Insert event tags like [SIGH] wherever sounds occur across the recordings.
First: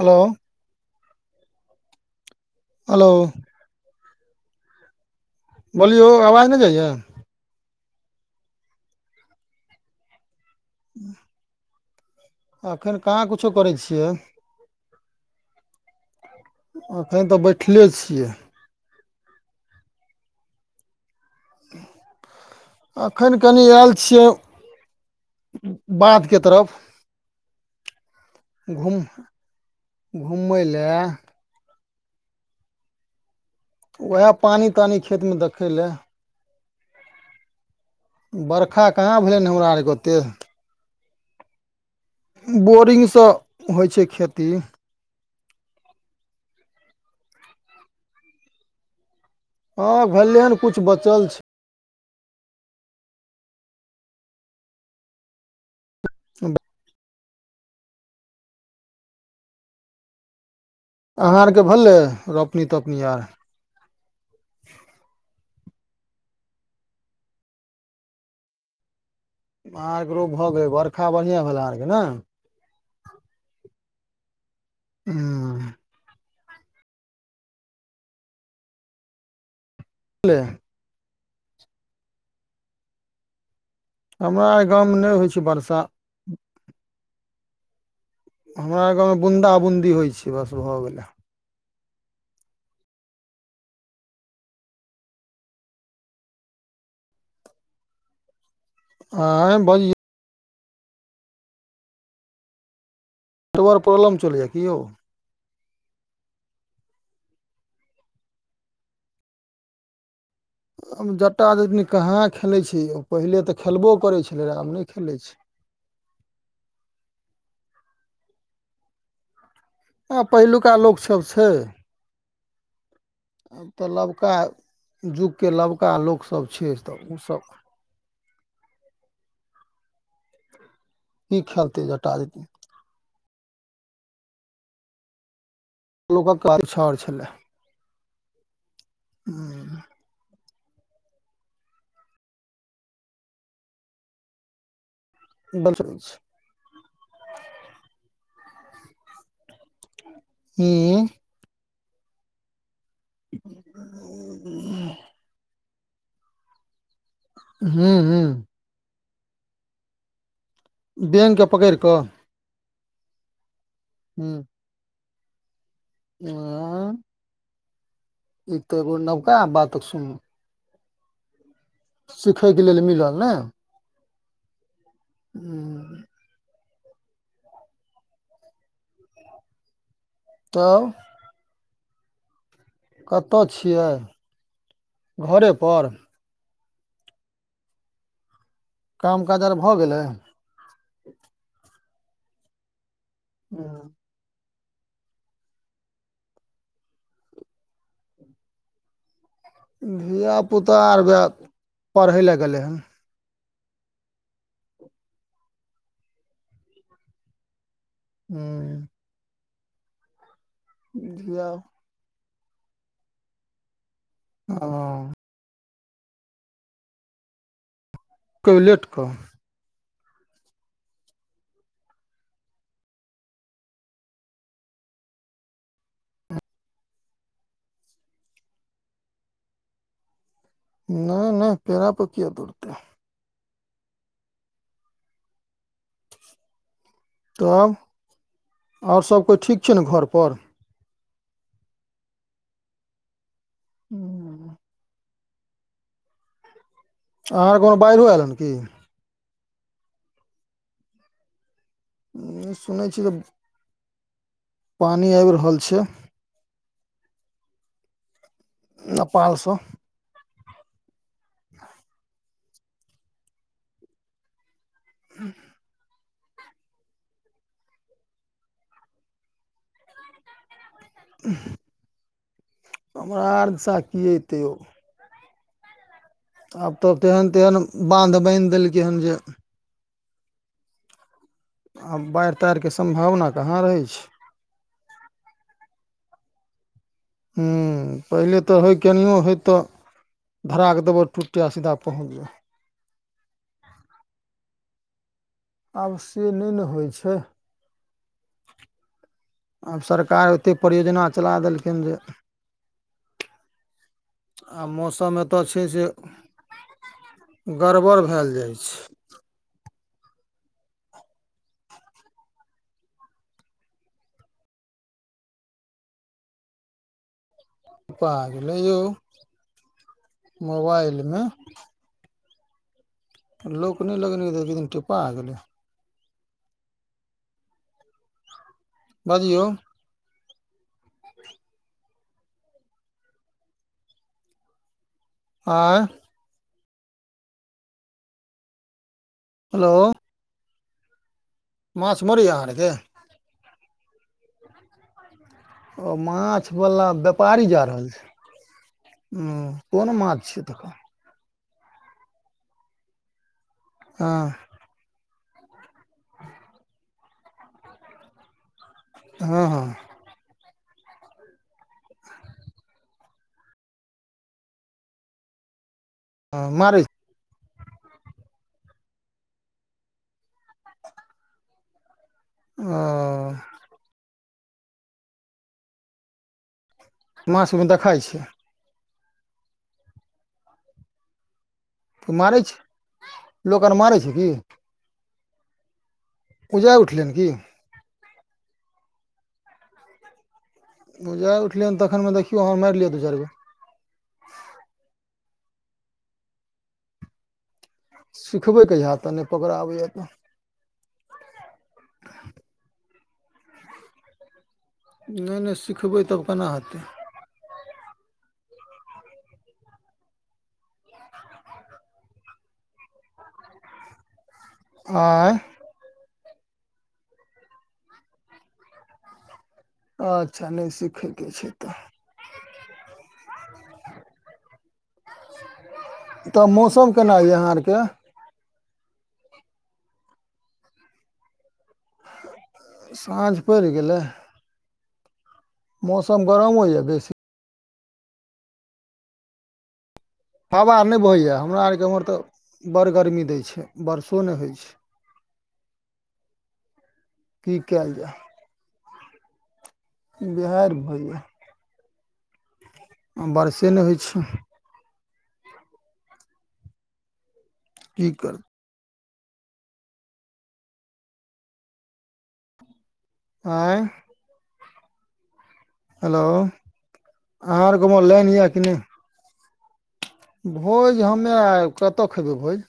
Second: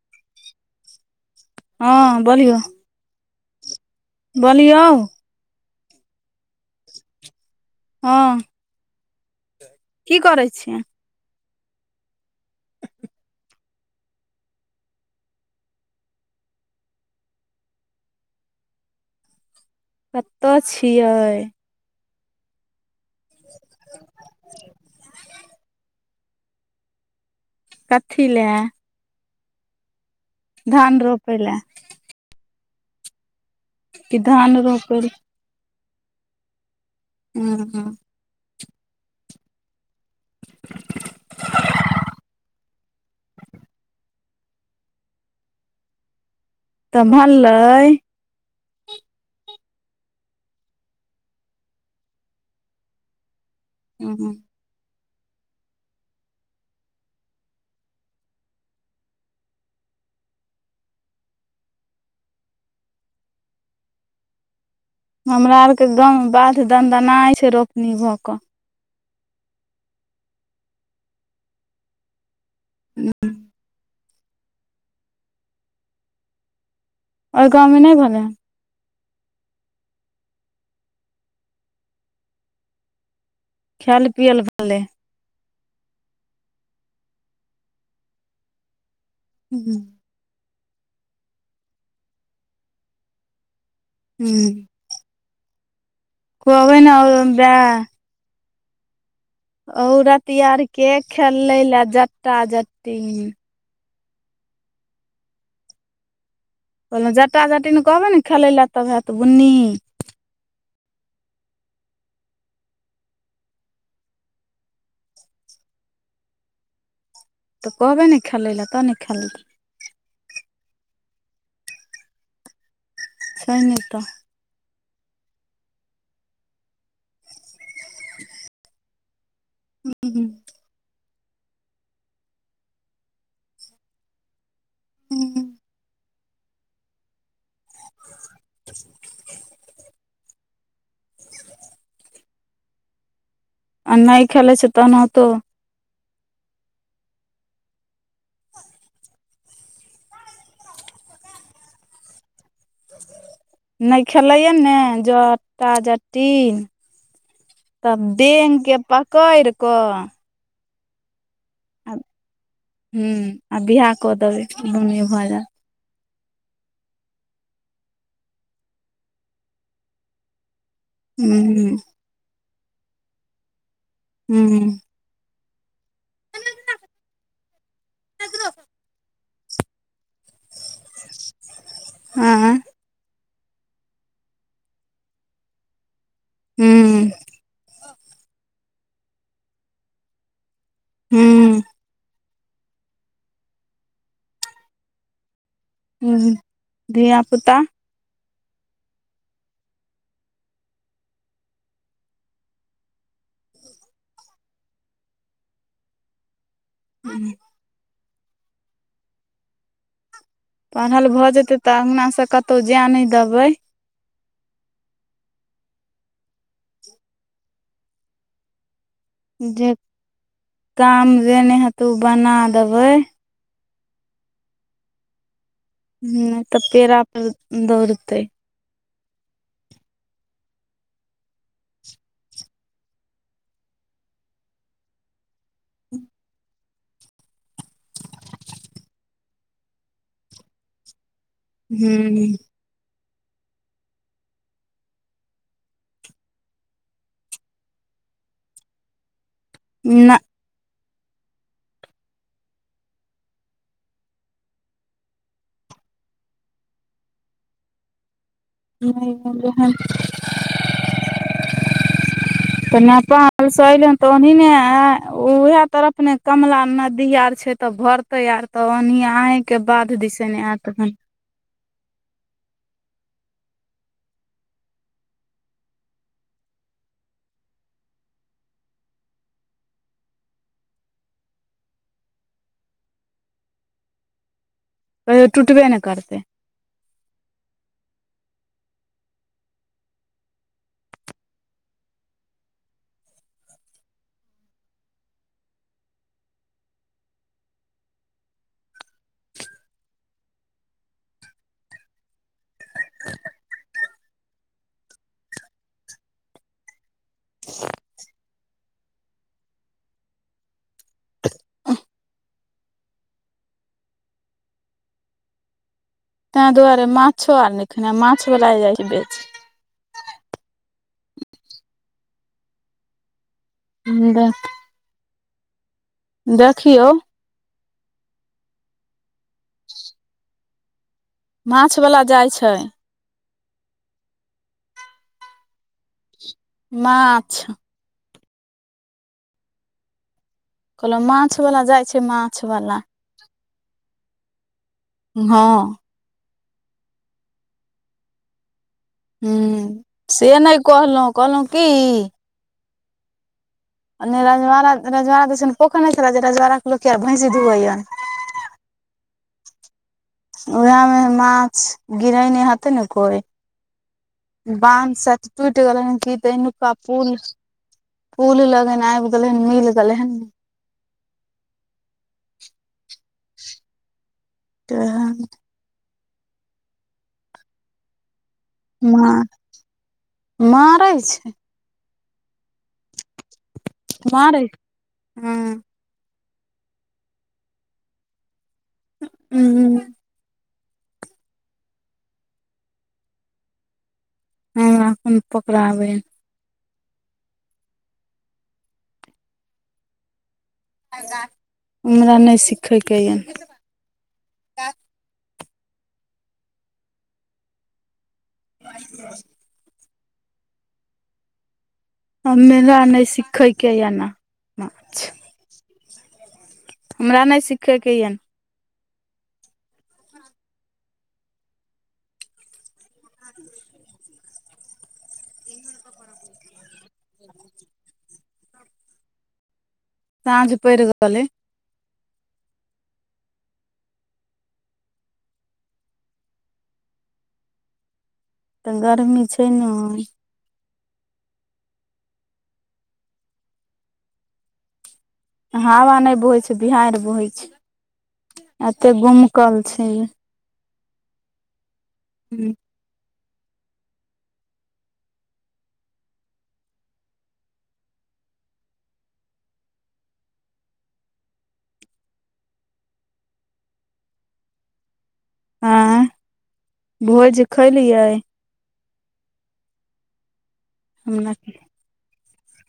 Hello. हँ बोलिऔ। Hello. बोलिऔ। बोलियौ आवाज नहि जाइये। हँ। की करै छियै। [INAUDIBLE] अखन कहाँ किछो करै छियै। एखन तऽ बैठले छियै। कतऽ छियै। एखन कनि आयल छियै बाँधके तरफ। कथी लए। घुम घुमय लए धान रोपै ले। कि उएह धान पानि रोपै तानि ल खेतमे देखै लै। हँ हँ। बरखा कहाँ भेलै हमरा आरके ओतेक। बोरिंगसँ होइ छैय खेती। त‌ऽ भललै। हँ भेलै हन किछु बचल छैय। ह ह। अहाँ आरके भेललै रोपनी तोपनी आर। हमरा आरके गाँम बाध दन्दनाइ छै रोपनी भऽ कऽ। आरके रोप भऽ गेलै बरखा बढ़िआं भेला अहां आरके ने। हुं। हुं। आओर गाँवमे नहि भेलै हन। भेलैे। खायल पियल हमरा आर भेलै गाँवमे नहि होइ छैय बरसा। हमरा गाँवमे बुन्दा हूँ बून्दी होइ छैय बस भऽ गेलै। हूँ। कोबै न [UNINTELLIGIBLE] आइ। औरत आर के खेले ले जटा जटी। नेटवर्क प्रॉब्लम चलैयए कि यौ। ओएमे जटा जटिन कहबै ने खेलै लए तब हयत बुन्नी। हम जटा जटिन कहाँ खेलैत छी पहिले तऽ खेलबो करैत छलै रहए आब नहि खेलैत छैय। तऽ कहबै ने खेलय लए तब ने खेलते। आब पहिलुका लोकसभ छैय। छै आब ने तऽ नबका युगके नबका लोकसभ छैय तऽ ओसभ [INAUDIBLE] की खेलते जटा जटिन। हूँ। लोकक काल छर छलै। हूॅं। आ नहि खेले छै तहन होतौ। बस बस। हू। नहि खेलैए ने जटा जटिन। हूँ तब हूँ बेंग के पकड़ कऽ। बेंग के पकड़ि कऽ। हूं आ बिवाह कऽ देबै दुनी भऽ जायत। ह। ई तऽ एगो नबका बात सुनू। हूॅं। सिखयके लेल मिलल ने। हूॅं। हूॅं। त। तऽब। हँ। कतऽ छियै घरेपर। हूॅं। काम काज आर भऽ गेलै। हूँ। किहाल। हूँ धियापुता। धिआपुता आर वेह पढ़ै लए गेलै हन। हूॅं। हूँ। पढ़ल भऽ धिया जेतै तऽ अंगनासँ कतो जाय नहि देबै। हॅं। कहि लेट कऽ। जे काम जे नहि हतै ओ बना देबै। हुं तऽ पेड़ा पर दौड़तै। नहि नहि पेड़ा पर किया दोड़तेै‌। तब आओर सब कोइ ठीक छै न घरपर। हूॅं। हूॅं। अहाँके आर के ओन बाढ़ो एल हन कि। नहि। सुनै छी तऽ। पानी आबि रहल छै। नहि नेपालसँ जेहन। तऽ नेपाल से एलै हन तऽ ओह ने उएह तरफ ने। कमला नदी आर छै, तऽ भरतै आर तऽ ओनहि अहीके बाध दिस आयत अखन। हमरा आर दिसा की अतै यौ। आब तऽ तेहन -तेहन बान्ध बैन्ह देलकै हन जे आब बाइढ़-ताइढ़ के सम्भावना कहाँ रहै छै। कहियो टुटबे ने करतै। हूँ पहिले तऽ होइ केनिओ होइ तऽ धराकऽ दबड़ टुटै आ सीधा पहुँच जाय। आब से नै ने होय छै। आब सरकार ओते परियोजना चला देलखिन जे आब मौसम एतअ छै जे गड़बड़ भएल जाय छै। तेंए दुआरे माछो ओर नै खेना टिपा माछ वला जाय छै बेच मोबाइल मे लोक नै लगने बेच रहैऽ एक दिन टिप्पा गेलै। देखियौ बजियौ। माछ वला जाय छै। आंँय माछ हेलो कहलो माछ वला जाय छै मरैये अहाँ माछ आरके वला। नहँ। ओ माछ वला व्यापारी जा रहल छै हूँ कोन माछ छैय तऽ। कहलौ की हँ ओनी रज- रजवड़ा दिसन पोखर नै छेलै जे रजवाड़क लोक ओर भैंसी दुहैया। हँ हँ। उएह मे माछ गिरैने हेतै ने कोय। बांध सायद टुइट गेलैन कि हँ पहिनुका मारै पुल -पुल लगन आइब गेलैन मिल गेलैन। ओ तेंहन माछ मे दखाइ छै। नै मारै छै। मारै छै। लोक आर मारै छै की मारेै हूँ। उजाइ उठलै हन की [UNINTELLIGIBLE] उजाइ उठलैन तखन मे देखियौ आहाँ मैर लिअ दू चैर गो। हूँ हमहुँ पकड़ाबेै हेँ। सिखबै कहिया तऽ नै पकड़ा आबैया तऽ। हमरा नै सिखै के यए। नय -नय सिखबै तब केना हेतै। [UNINTELLIGIBLE] हमरा नै सिखैय के या नऽ आँय हमरा नै सिखै के या। अच्छा नै सिखयके छै तऽ। ओतऽ मौसम केना यऽ अहाँ आर के साँझ पैड़ गलै। साँझ पैड़ गेलै। मौसम गरमो या बेसी तऽ गर्मी छै नेैय। हावा ओर नै बहैया हमरा आर के एम्हर तऽ बड़ गरमी दै छै बर्षो नै होय छै। हवा नै बहै छै बिहैर बहेै की केएल जेए। एते गुमकल छै। बिहैर बहइया। हूँ। बर्षए नै होय छै। की कर आँय आँय हेलो भोज आहाँ और गाँव मे खैलियै लैन यए कि नैय। भोज हमरा हमे आ कतऽ खेबै भोज।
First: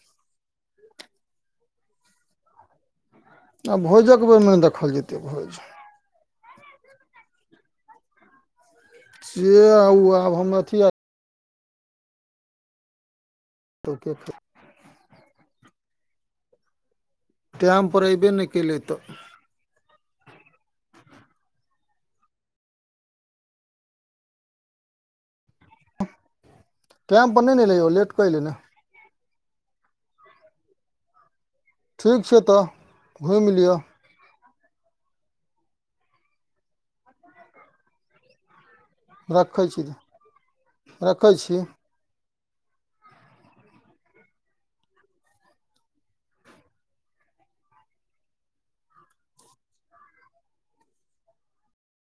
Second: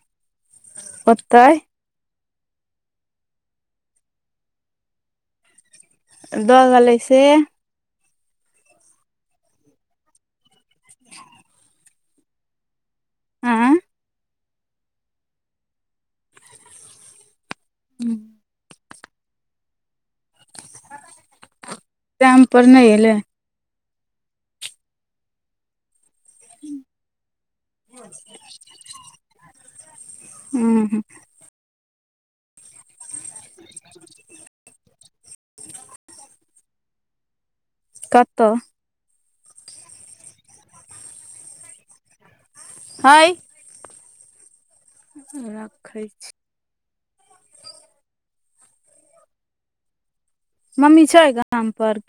ओतैय। आब भोजक बेर मे ना देखल जेतै भोज। दऽ गेलै से से आउ आब हम अथी आर [INAUDIBLE] आँ [UNINTELLIGIBLE] टाइम पर अऐबे नै केलै तऽ। टाइम पर नै एलै। टैम पर नै ने एलै ओ लेट के एलेै ने। हूँ। ठीक छै तऽ घुइम लिअ। [UNINTELLIGIBLE] कतऽ रखै छी - रखै छी। हैय रखै छी। मम्मी छै गाम पर